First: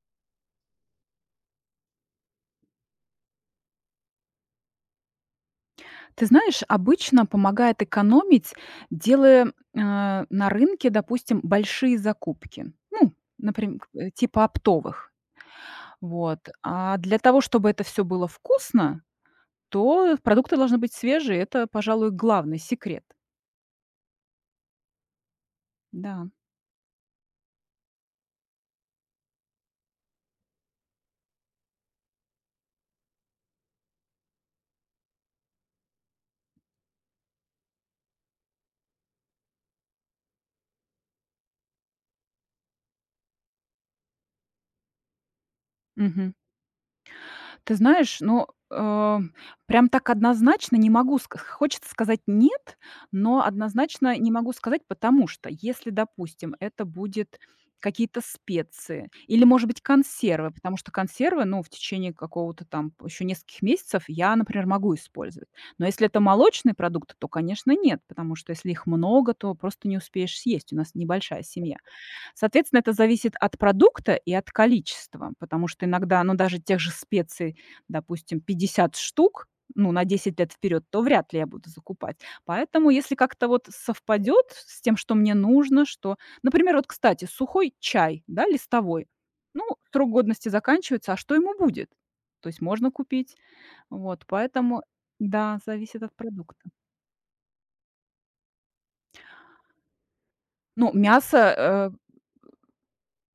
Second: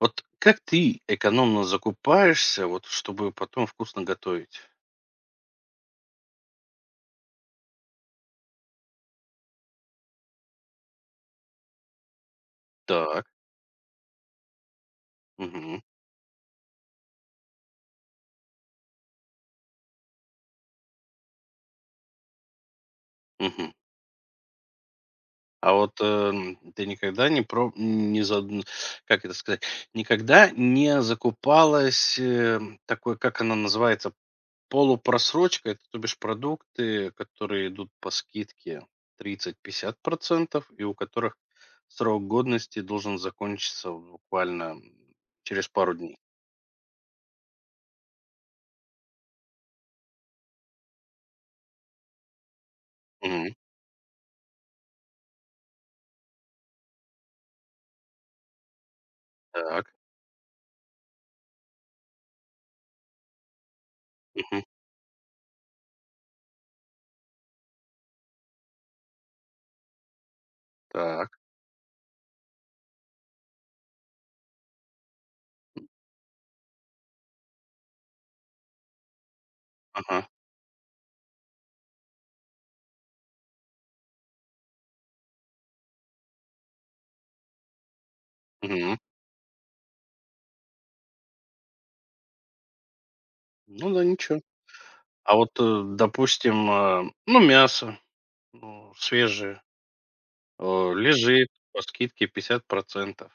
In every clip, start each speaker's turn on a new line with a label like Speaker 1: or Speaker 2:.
Speaker 1: Вот как ты экономно закупаешься, вот чтобы потом вкусно готовить?
Speaker 2: Ты знаешь, обычно помогает экономить, делая, на рынке, допустим, большие закупки. Ну,
Speaker 1: Так.
Speaker 2: например, типа оптовых.
Speaker 1: Мгм.
Speaker 2: Вот. А для того, чтобы это все было вкусно, то продукты должны быть свежие. Это, пожалуй, главный секрет.
Speaker 1: Мгм. А вот,
Speaker 2: Да.
Speaker 1: ты никогда не про не задн как это сказать, никогда не закупалась, такой, как она называется, полупросрочка. Это, то бишь, продукты, которые идут по скидке 30-50 и у которых срок годности должен закончиться буквально, через пару дней.
Speaker 2: Мгм. Ты знаешь, прям так однозначно не могу ска хочется сказать "нет", но
Speaker 1: Мгм.
Speaker 2: однозначно не могу сказать, потому что если, допустим, это будет какие-то специи или, может быть,
Speaker 1: Так.
Speaker 2: консервы, потому что консервы, ну, в течение какого-то там еще нескольких месяцев я,
Speaker 1: Мгм.
Speaker 2: например, могу использовать. Но если это молочные продукты, то, конечно, нет, потому что если их много, то просто не успеешь съесть. У нас
Speaker 1: Так.
Speaker 2: небольшая семья. Соответственно, это зависит от продукта и от количества, потому что иногда, ну, даже тех же специй, допустим, 50 штук, ну, на
Speaker 1: Ага.
Speaker 2: 10 лет вперед, то вряд ли я буду закупать. Поэтому, если как-то вот совпадет с тем, что мне нужно, что, например, вот, кстати, сухой чай, да,
Speaker 1: Мгм.
Speaker 2: листовой, ну, срок годности заканчивается, а что ему будет? То есть можно купить.
Speaker 1: Ну да,
Speaker 2: Вот,
Speaker 1: ничего.
Speaker 2: поэтому,
Speaker 1: А вот,
Speaker 2: да, зависит от продукта.
Speaker 1: допустим, ну, мясо, ну, свежее, э,
Speaker 2: Ну, мясо,
Speaker 1: лежит по скидке 50%.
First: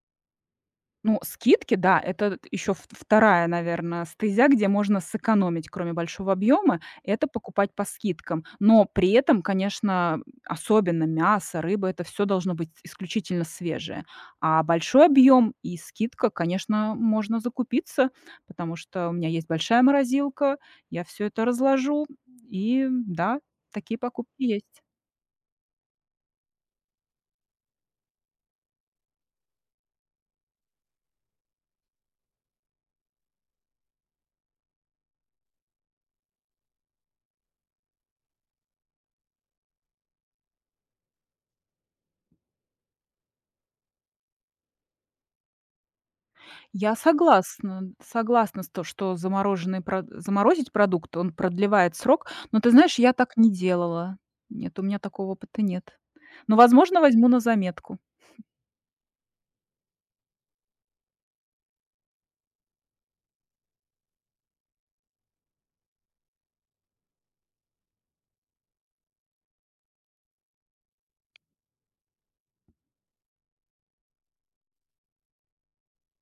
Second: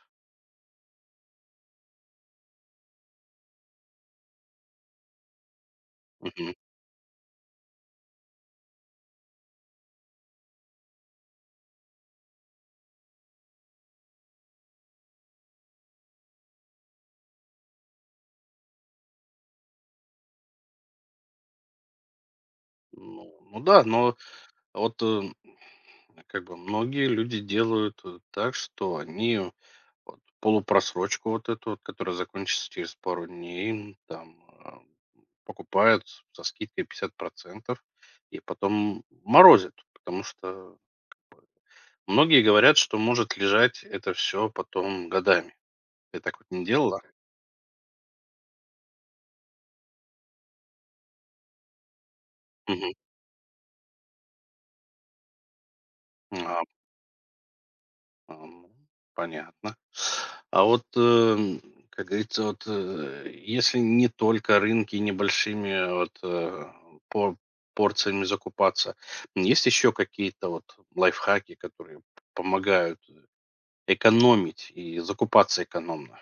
Speaker 2: ну, скидки, да, это еще вторая, наверное, стезя, где можно сэкономить, кроме большого
Speaker 1: Мгм.
Speaker 2: объема, это покупать по скидкам. Но при этом, конечно, особенно мясо, рыба, это все должно быть исключительно свежее. А большой объем и скидка, конечно, можно закупиться, потому что у меня есть большая морозилка, я все это разложу, и
Speaker 1: Ну
Speaker 2: да,
Speaker 1: ну да,
Speaker 2: такие
Speaker 1: но
Speaker 2: покупки есть.
Speaker 1: вот, как бы многие люди делают, так, что они вот полупросрочку вот эту вот, которая закончится через пару дней, там, а, покупают с со скидкой пятьдесят процентов и потом морозят, потому что многие говорят, что может лежать это все потом годами. Ты так вот не
Speaker 2: Я
Speaker 1: делала?
Speaker 2: согласна, согласна с то, что замороженный про заморозить продукт, он продлевает срок. Но ты
Speaker 1: Мгм.
Speaker 2: знаешь, я так не делала. Нет, у меня такого опыта нет. Но,
Speaker 1: А,
Speaker 2: возможно, возьму на заметку.
Speaker 1: а, ну, понятно. А вот, как говорится, вот, если не только рынки небольшими вот, по порциями закупаться, есть еще какие-то вот лайфхаки, которые помогают экономить и закупаться экономно?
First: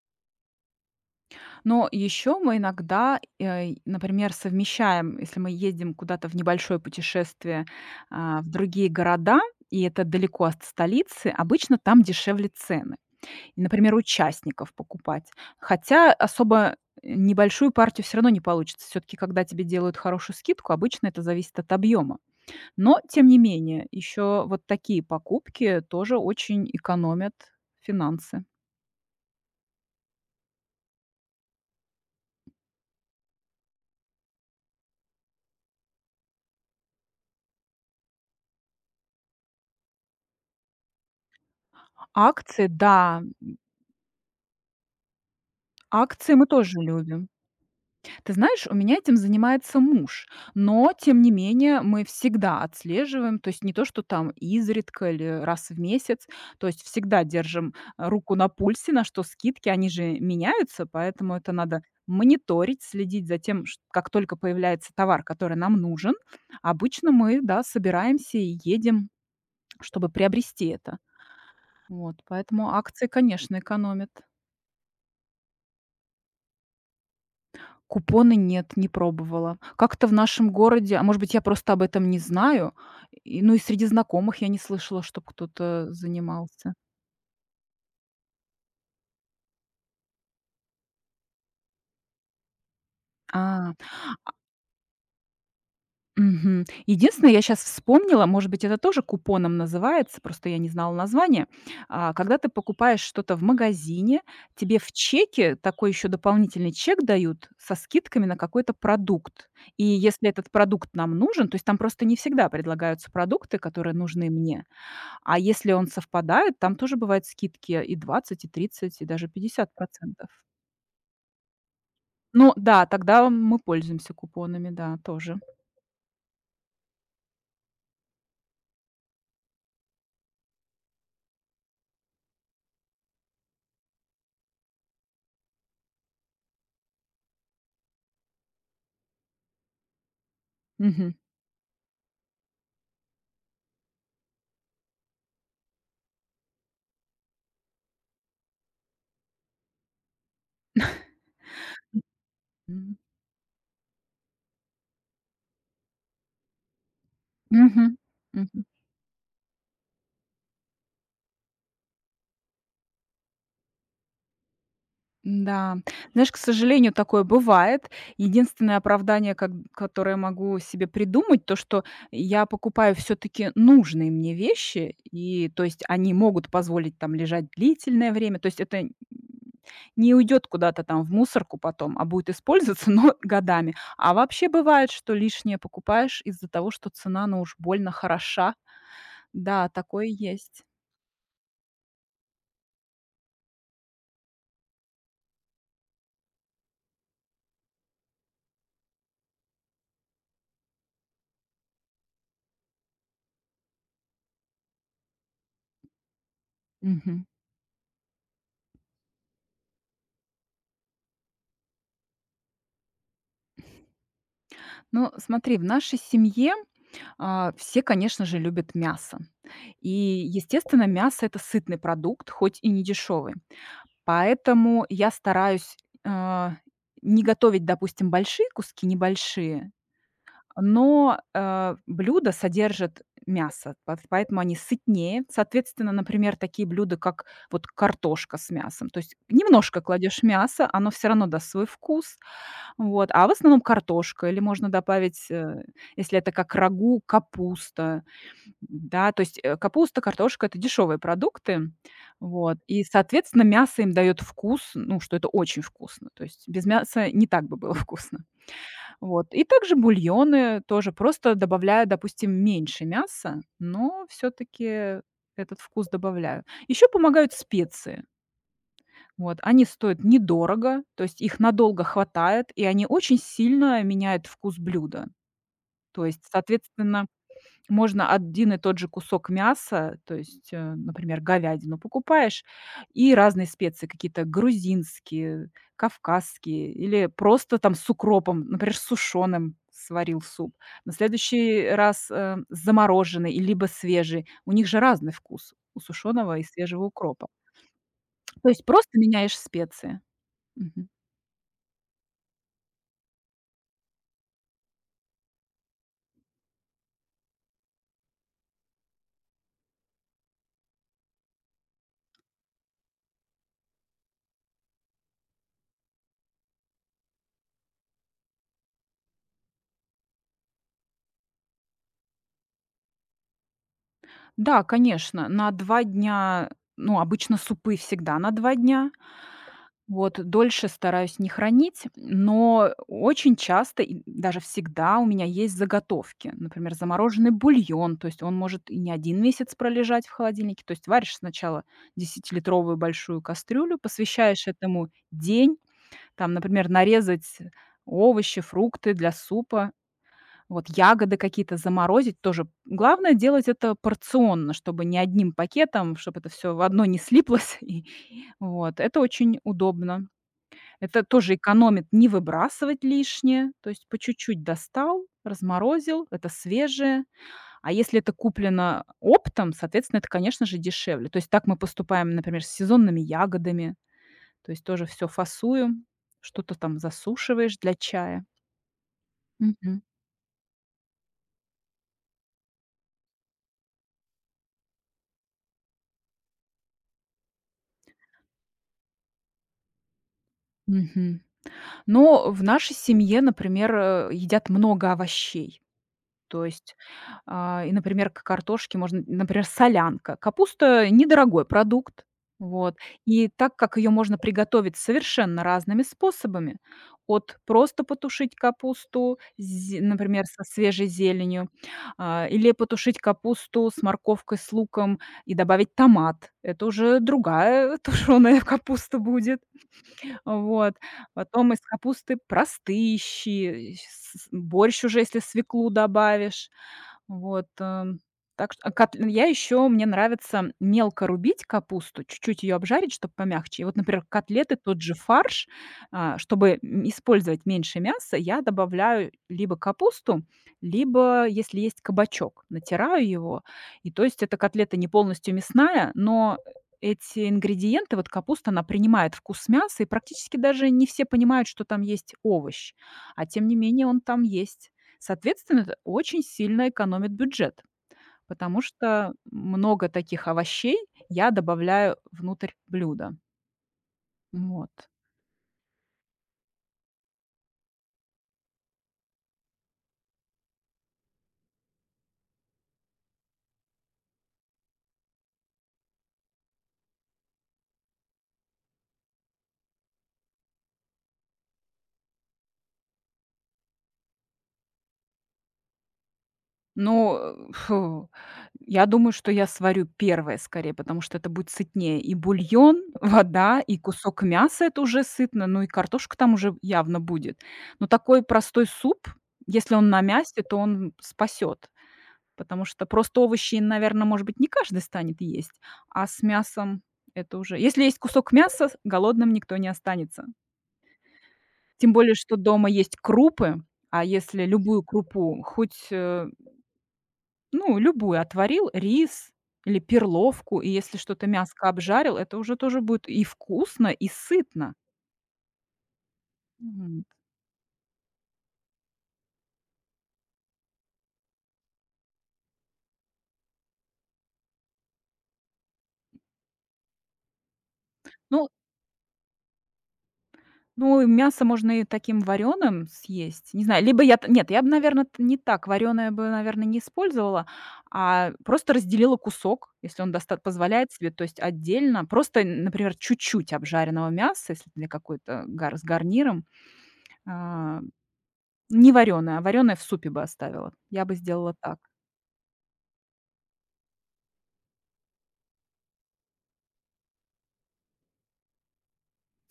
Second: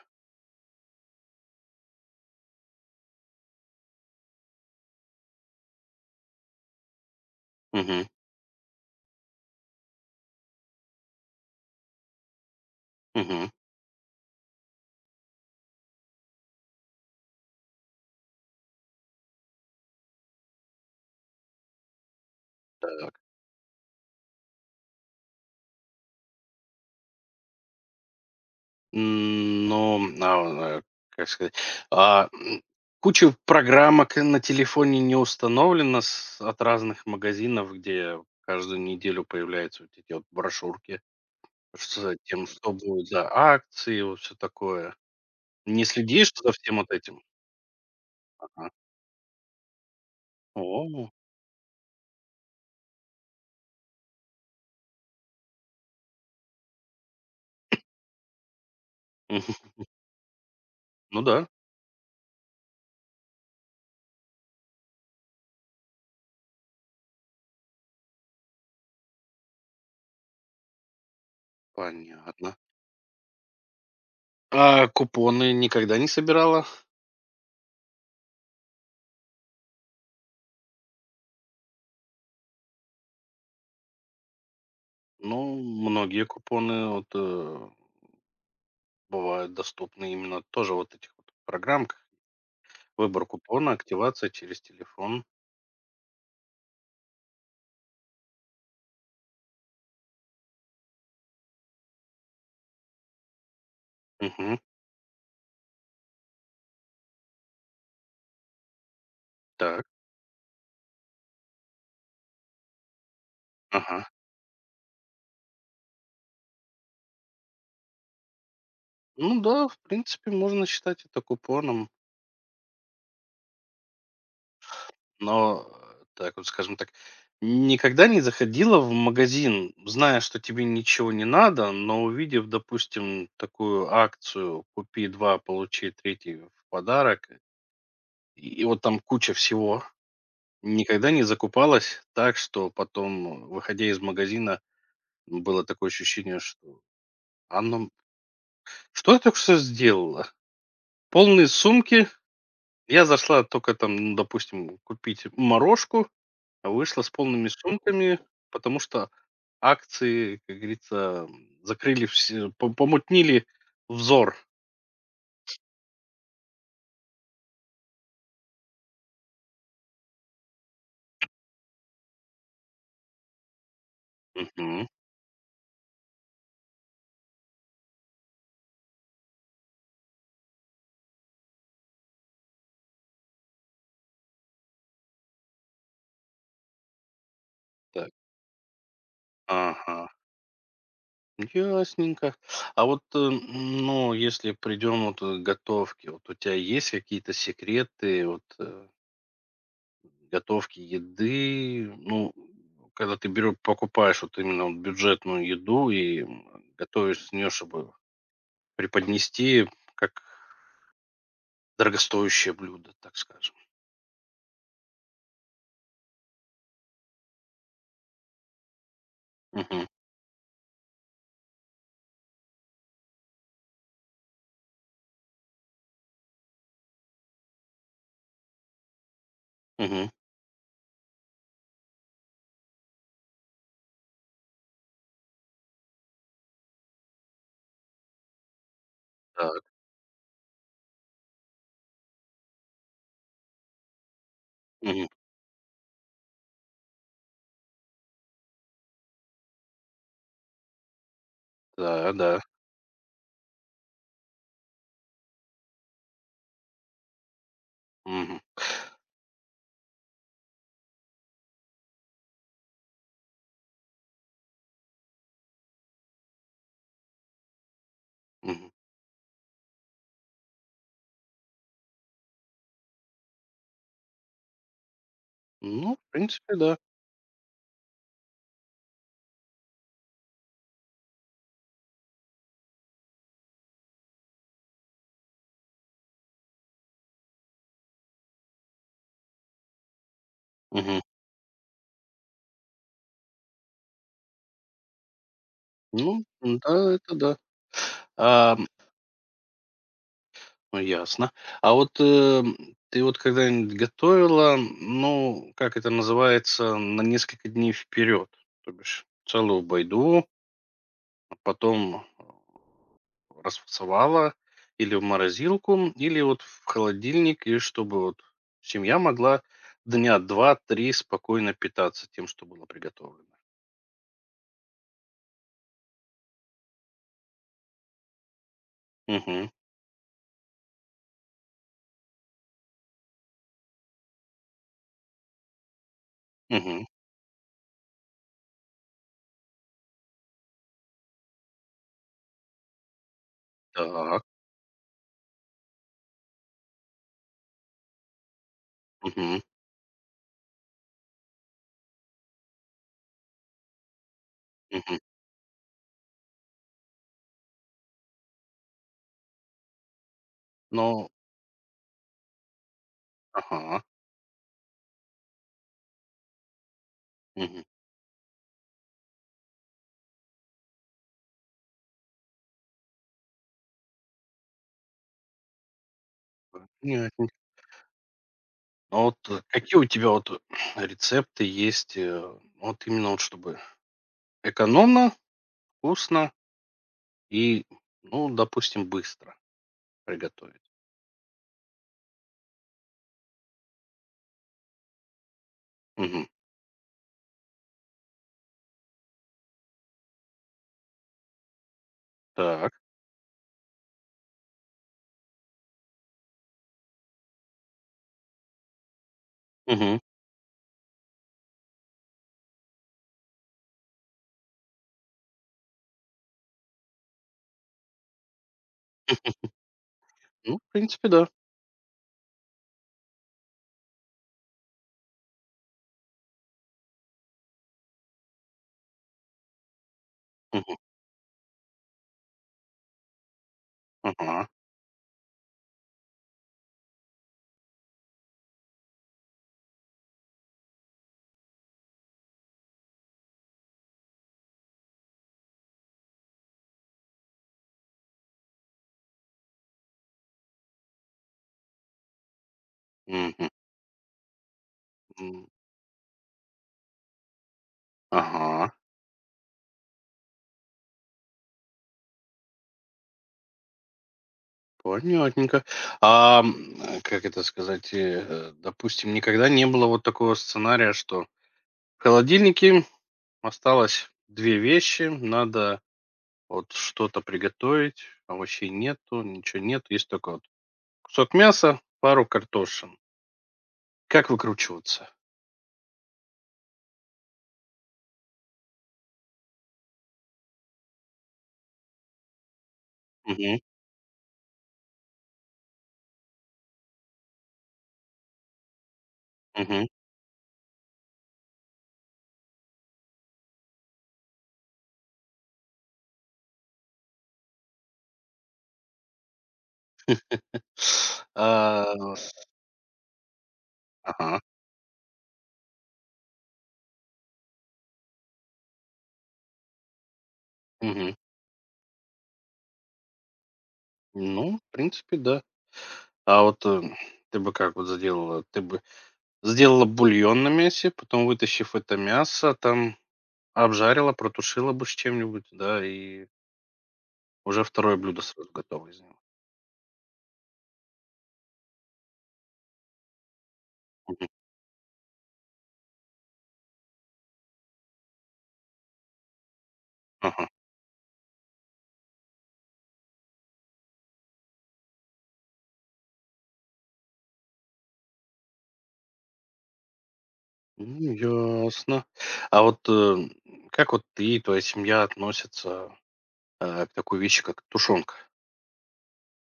Speaker 2: Но еще мы иногда, например, совмещаем, если мы ездим куда-то в небольшое путешествие,
Speaker 1: Мгм,
Speaker 2: в другие города, и это далеко от столицы, обычно там дешевле цены.
Speaker 1: мгм.
Speaker 2: Например, участников покупать. Хотя особо небольшую партию все равно не получится. Все таки когда тебе делают хорошую скидку, обычно это зависит от объема. Но,
Speaker 1: Так.
Speaker 2: тем не менее, еще вот такие покупки тоже очень экономят финансы.
Speaker 1: Ну, а, как сказать, а, куча программок на телефоне не установлена с от разных магазинов, где каждую неделю появляются вот эти вот брошюрки с тем,
Speaker 2: Акции,
Speaker 1: что будет
Speaker 2: да.
Speaker 1: за акции, вот все такое. Не следишь
Speaker 2: Акции мы
Speaker 1: за всем
Speaker 2: тоже
Speaker 1: вот этим?
Speaker 2: любим. Ты знаешь,
Speaker 1: Ага.
Speaker 2: у меня этим занимается муж, но
Speaker 1: О,
Speaker 2: тем не менее мы всегда отслеживаем, то есть не то, что там изредка или раз в месяц, то есть всегда держим руку на пульсе, на что скидки,
Speaker 1: мгм.
Speaker 2: они же меняются,
Speaker 1: Ну
Speaker 2: поэтому
Speaker 1: да,
Speaker 2: это надо мониторить, следить за тем, как только появляется товар, который нам нужен. Обычно мы, да, собираемся и едем, чтобы приобрести это. Вот,
Speaker 1: понятно.
Speaker 2: поэтому акции, конечно, экономят.
Speaker 1: А купоны никогда не собирала?
Speaker 2: Купоны нет, не пробовала. Как-то в нашем городе, а может быть, я просто об этом не знаю, и, ну, и среди знакомых я не слышала, чтобы
Speaker 1: Ну,
Speaker 2: кто-то
Speaker 1: многие
Speaker 2: занимался.
Speaker 1: купоны вот, бывают доступны именно тоже вот этих вот программках. Выбор купона,
Speaker 2: А,
Speaker 1: активация через телефон.
Speaker 2: а, мгм. Единственное, я сейчас вспомнила, может быть, это тоже купоном называется, просто я не знала название. А когда ты покупаешь что-то в магазине,
Speaker 1: Мгм.
Speaker 2: тебе в чеке такой еще дополнительный чек дают со скидками на какой-то продукт. И
Speaker 1: Так.
Speaker 2: если этот продукт нам нужен, то есть там просто не всегда предлагаются продукты, которые
Speaker 1: Ага.
Speaker 2: нужны мне. А если он совпадает, там тоже бывают скидки и 20 и 30 и даже
Speaker 1: Ну да,
Speaker 2: пятьдесят
Speaker 1: в
Speaker 2: процентов.
Speaker 1: принципе, можно считать это купоном.
Speaker 2: Ну да, тогда мы пользуемся купонами, да, тоже.
Speaker 1: Но, так вот, скажем так, никогда не заходила в магазин, зная, что тебе ничего не надо, но увидев, допустим, такую акцию "Купи 2, получи третий в подарок", и вот там куча всего. Никогда
Speaker 2: Мгм.
Speaker 1: не закупалась так, что потом, выходя из магазина, было такое ощущение, что: "А ну, что я только что сделала?" Полные сумки. Я зашла только там, ну, допустим, купить морожку, а вышла с полными
Speaker 2: Мгм.
Speaker 1: сумками,
Speaker 2: Мгм.
Speaker 1: потому что акции, как говорится, закрыли все, помутнили взор.
Speaker 2: Да. Знаешь, к сожалению, такое бывает. Единственное оправдание, как которое могу себе придумать, то, что я покупаю все таки нужные мне
Speaker 1: Мгм.
Speaker 2: вещи, и, то есть, они могут позволить там лежать длительное время. То есть это н не уйдет куда-то там в мусорку потом, а будет использоваться, но годами. А вообще бывает, что лишнее покупаешь из-за того, что цена, ну, уж больно
Speaker 1: Так.
Speaker 2: хороша. Да,
Speaker 1: Ага.
Speaker 2: такое есть.
Speaker 1: Ясненько. А вот, ну, если придем вот к готовке, вот у тебя есть какие-то секреты? Вот, готовки еды, ну, когда ты берё покупаешь вот именно вот бюджетную еду и,
Speaker 2: Мгм.
Speaker 1: готовишь с неё, чтобы преподнести как дорогостоящее блюдо, так скажем.
Speaker 2: Ну, смотри, в нашей семье, а, все, конечно же, любят мясо.
Speaker 1: Мгм,
Speaker 2: И, естественно, мясо — это сытный продукт, хоть и не дешевый. Поэтому я стараюсь, э, не готовить, допустим, большие куски, небольшие,
Speaker 1: мгм.
Speaker 2: но, блюда содержат мясо, пот поэтому они сытнее. Соответственно, например, такие блюда, как вот картошка с мясом. То есть
Speaker 1: Так,
Speaker 2: немножко кладешь мясо, оно все равно даст свой вкус, вот, а в основном картошка или можно
Speaker 1: мгм.
Speaker 2: добавить, если это как рагу, капуста. Да, то есть, капуста, картошка — это дешевые продукты.
Speaker 1: Да, да.
Speaker 2: Вот. И, соответственно, мясо им дает вкус, ну, что это очень вкусно. То есть без мяса не так бы было вкусно.
Speaker 1: Мгм,
Speaker 2: Вот. И также бульоны тоже, просто добавляю, допустим, меньше мяса, но все таки этот вкус добавляю. Еще помогают специи.
Speaker 1: мгм.
Speaker 2: Вот. Они стоят недорого, то есть их надолго хватает, и они очень сильно меняют вкус блюда.
Speaker 1: Ну,
Speaker 2: То
Speaker 1: в
Speaker 2: есть,
Speaker 1: принципе, да.
Speaker 2: соответственно можно один и тот же кусок мяса, то есть, например, говядину покупаешь, и разные специи какие-то грузинские, кавказские или просто там с укропом, например, с сушеным сварил суп. На
Speaker 1: Мгм.
Speaker 2: следующий раз, замороженный и либо свежий. У них же разный вкус у
Speaker 1: Ну,
Speaker 2: сушеного и свежего
Speaker 1: да, это
Speaker 2: укропа.
Speaker 1: да.
Speaker 2: То
Speaker 1: А
Speaker 2: есть просто меняешь специи.
Speaker 1: Ну,
Speaker 2: Мгм.
Speaker 1: ясно. А вот, ты вот когда-нибудь готовила, ну, как это называется, на несколько дней вперед? То бишь целую байду, а потом расфасовала или в морозилку, или вот в холодильник, и чтобы вот семья могла дня два-три спокойно питаться тем, что было приготовлено.
Speaker 2: Да, конечно, на 2 дня, ну, обычно супы всегда на 2 дня.
Speaker 1: Угу,
Speaker 2: Вот дольше стараюсь не хранить, но очень часто и даже всегда у меня есть заготовки. Например,
Speaker 1: угу.
Speaker 2: замороженный бульон, то есть он может и не один месяц пролежать в холодильнике. То есть варишь сначала десятилитровую большую кастрюлю,
Speaker 1: Так.
Speaker 2: посвящаешь этому день. Там, например, нарезать овощи, фрукты для
Speaker 1: Угу,
Speaker 2: супа, вот ягоды какие-то заморозить тоже. Главное делать это порционно, чтобы
Speaker 1: угу.
Speaker 2: не одним пакетом, чтобы это все в одно не слиплось. И вот это очень удобно. Это
Speaker 1: Но
Speaker 2: тоже экономит не выбрасывать лишнее, то
Speaker 1: ага.
Speaker 2: есть по чуть-чуть достал, разморозил, это свежее.
Speaker 1: Угу.
Speaker 2: А если это куплено оптом, соответственно, это, конечно же, дешевле. То есть так мы поступаем, например, с сезонными ягодами, то есть тоже все фасуем, что-то там засушиваешь для чая.
Speaker 1: А вот какие
Speaker 2: Мгм.
Speaker 1: у тебя вот рецепты есть, вот именно вот чтобы экономно, вкусно и, ну, допустим, быстро приготовить?
Speaker 2: Мгм. Но в нашей семье, например, едят много овощей.
Speaker 1: Мгм.
Speaker 2: То есть, а, и, например, к картошке можно, например, солянка. Капуста — недорогой продукт,
Speaker 1: Так.
Speaker 2: вот. И так как ее можно приготовить совершенно разными способами: от просто потушить капусту, зе
Speaker 1: Мгм.
Speaker 2: например, со свежей зеленью, или потушить капусту с морковкой, с луком и добавить томат. Это уже другая тушеная капуста будет.
Speaker 1: Ну, в
Speaker 2: Вот.
Speaker 1: принципе, да.
Speaker 2: Потом из капусты простые щи, с борщ уже, если свеклу добавишь. Вот, так что а кат я еще мне нравится
Speaker 1: Мгм.
Speaker 2: мелко рубить капусту, чуть-чуть ее обжарить, чтобы помягче. И вот, например,
Speaker 1: Ага.
Speaker 2: котлеты, тот же фарш, а, чтобы использовать меньше мяса, я добавляю либо капусту, либо, если есть кабачок, натираю его. И то есть эта котлета не полностью мясная, но эти ингредиенты, вот капуста, она принимает вкус мяса, и практически даже не все понимают, что там есть овощ, а тем
Speaker 1: Мгм.
Speaker 2: не менее он там есть.
Speaker 1: М.
Speaker 2: Соответственно, это очень сильно экономит бюджет, потому
Speaker 1: Ага.
Speaker 2: что много таких овощей я добавляю внутрь блюда. Вот.
Speaker 1: Понятненько. А, как это сказать, допустим, никогда не было вот такого сценария, что в холодильнике осталось две вещи, надо вот что-то приготовить, овощей нету, ничего нету, есть только вот кусок мяса, пару картошин. Как выкручиваться?
Speaker 2: Ну, э, фу, я думаю, что я сварю первое скорее, потому что это будет сытнее. И бульон,
Speaker 1: Мгм,
Speaker 2: вода, и кусок мяса — это уже сытно, ну и картошка там уже явно будет. Но такой простой суп, если
Speaker 1: мгм.
Speaker 2: он на мясе, то он спасет. Потому что просто овощи, наверное, может быть, не каждый станет есть, а с мясом это уже… Если есть кусок мяса, с голодным никто не останется.
Speaker 1: А,
Speaker 2: Тем более, что дома есть крупы, а
Speaker 1: ага,
Speaker 2: если любую крупу, хоть, ну, любую отварил, рис или перловку, и если
Speaker 1: мгм.
Speaker 2: что-то мяско обжарил, это уже тоже будет и вкусно, и
Speaker 1: Ну, в
Speaker 2: сытно.
Speaker 1: принципе, да. А вот,
Speaker 2: Мгм.
Speaker 1: ты бы как вот сделала? Ты бы сделала бульон на мясе, потом, вытащив это мясо, там обжарила, протушила бы с чем-нибудь, да, и уже второе блюдо
Speaker 2: Ну,
Speaker 1: сразу готово из него.
Speaker 2: ну, и мясо можно и таким вареным съесть. Не знаю, либо я
Speaker 1: Мгм.
Speaker 2: т нет, я бы, наверное, не так. Вареное бы, наверное, не использовала, а просто разделила кусок, если он доста
Speaker 1: Ага.
Speaker 2: позволяет себе, то есть отдельно. Просто, н например, чуть-чуть обжаренного мяса, если для какой-то гар с гарниром. А, не вареное, а вареное в супе бы оставила. Я бы сделала
Speaker 1: Ну,
Speaker 2: так.
Speaker 1: ясно. А вот, как вот ты и твоя семья относятся, к такой вещи, как тушенка?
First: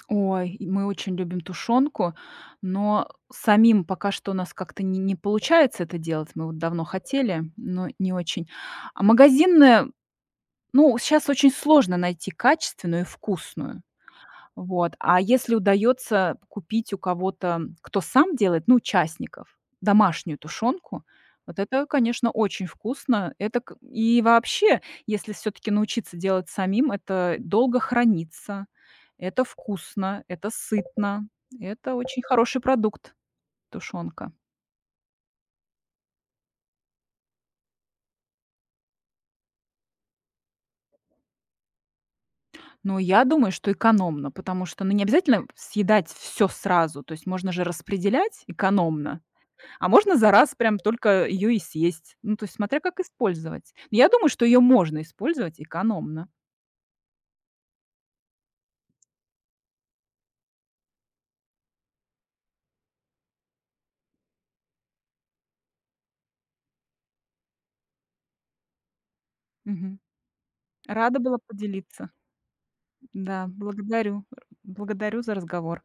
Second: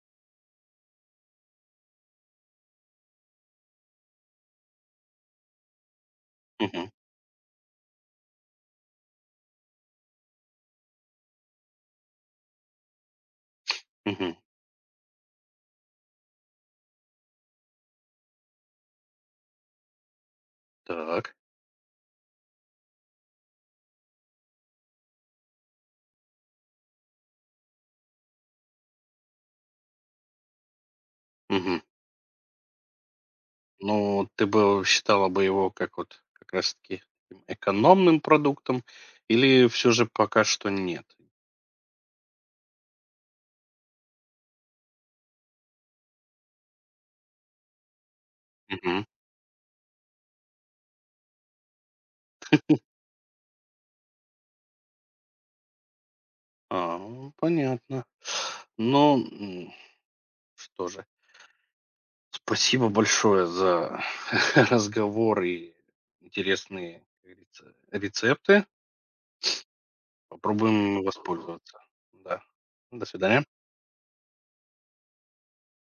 Speaker 2: Ой, и мы очень любим тушенку, но самим пока что у нас как-то не получается это делать. Мы вот давно
Speaker 1: Мгм,
Speaker 2: хотели, но не очень. А магазинная ну, сейчас очень сложно найти качественную и вкусную.
Speaker 1: мгм.
Speaker 2: Вот. А если удается купить у кого-то, кто сам делает, ну, участников, домашнюю тушенку,
Speaker 1: Так.
Speaker 2: вот это, конечно, очень вкусно. Это к и вообще, если все таки научиться делать самим, это долго хранится, это вкусно, это сытно,
Speaker 1: Мгм.
Speaker 2: это очень хороший продукт —
Speaker 1: Ну,
Speaker 2: тушенка.
Speaker 1: ты бы считала бы его как вот как раз таки экономным продуктом или все же пока что нет?
Speaker 2: Но я думаю, что экономно, потому что, ну, не обязательно съедать все сразу, то есть можно же распределять
Speaker 1: Мгм.
Speaker 2: экономно. А можно за раз прям только ее и съесть. Ну, то есть смотря как использовать. Я думаю, что ее можно использовать экономно.
Speaker 1: А, ну, понятно. Ну, что же, спасибо большое за разговор и интересные, как говорится, рецепты.
Speaker 2: Мгм.
Speaker 1: Попробуем
Speaker 2: Рада была
Speaker 1: воспользоваться.
Speaker 2: поделиться.
Speaker 1: Да. До свидания.
Speaker 2: Да, благодарю. Благодарю за разговор.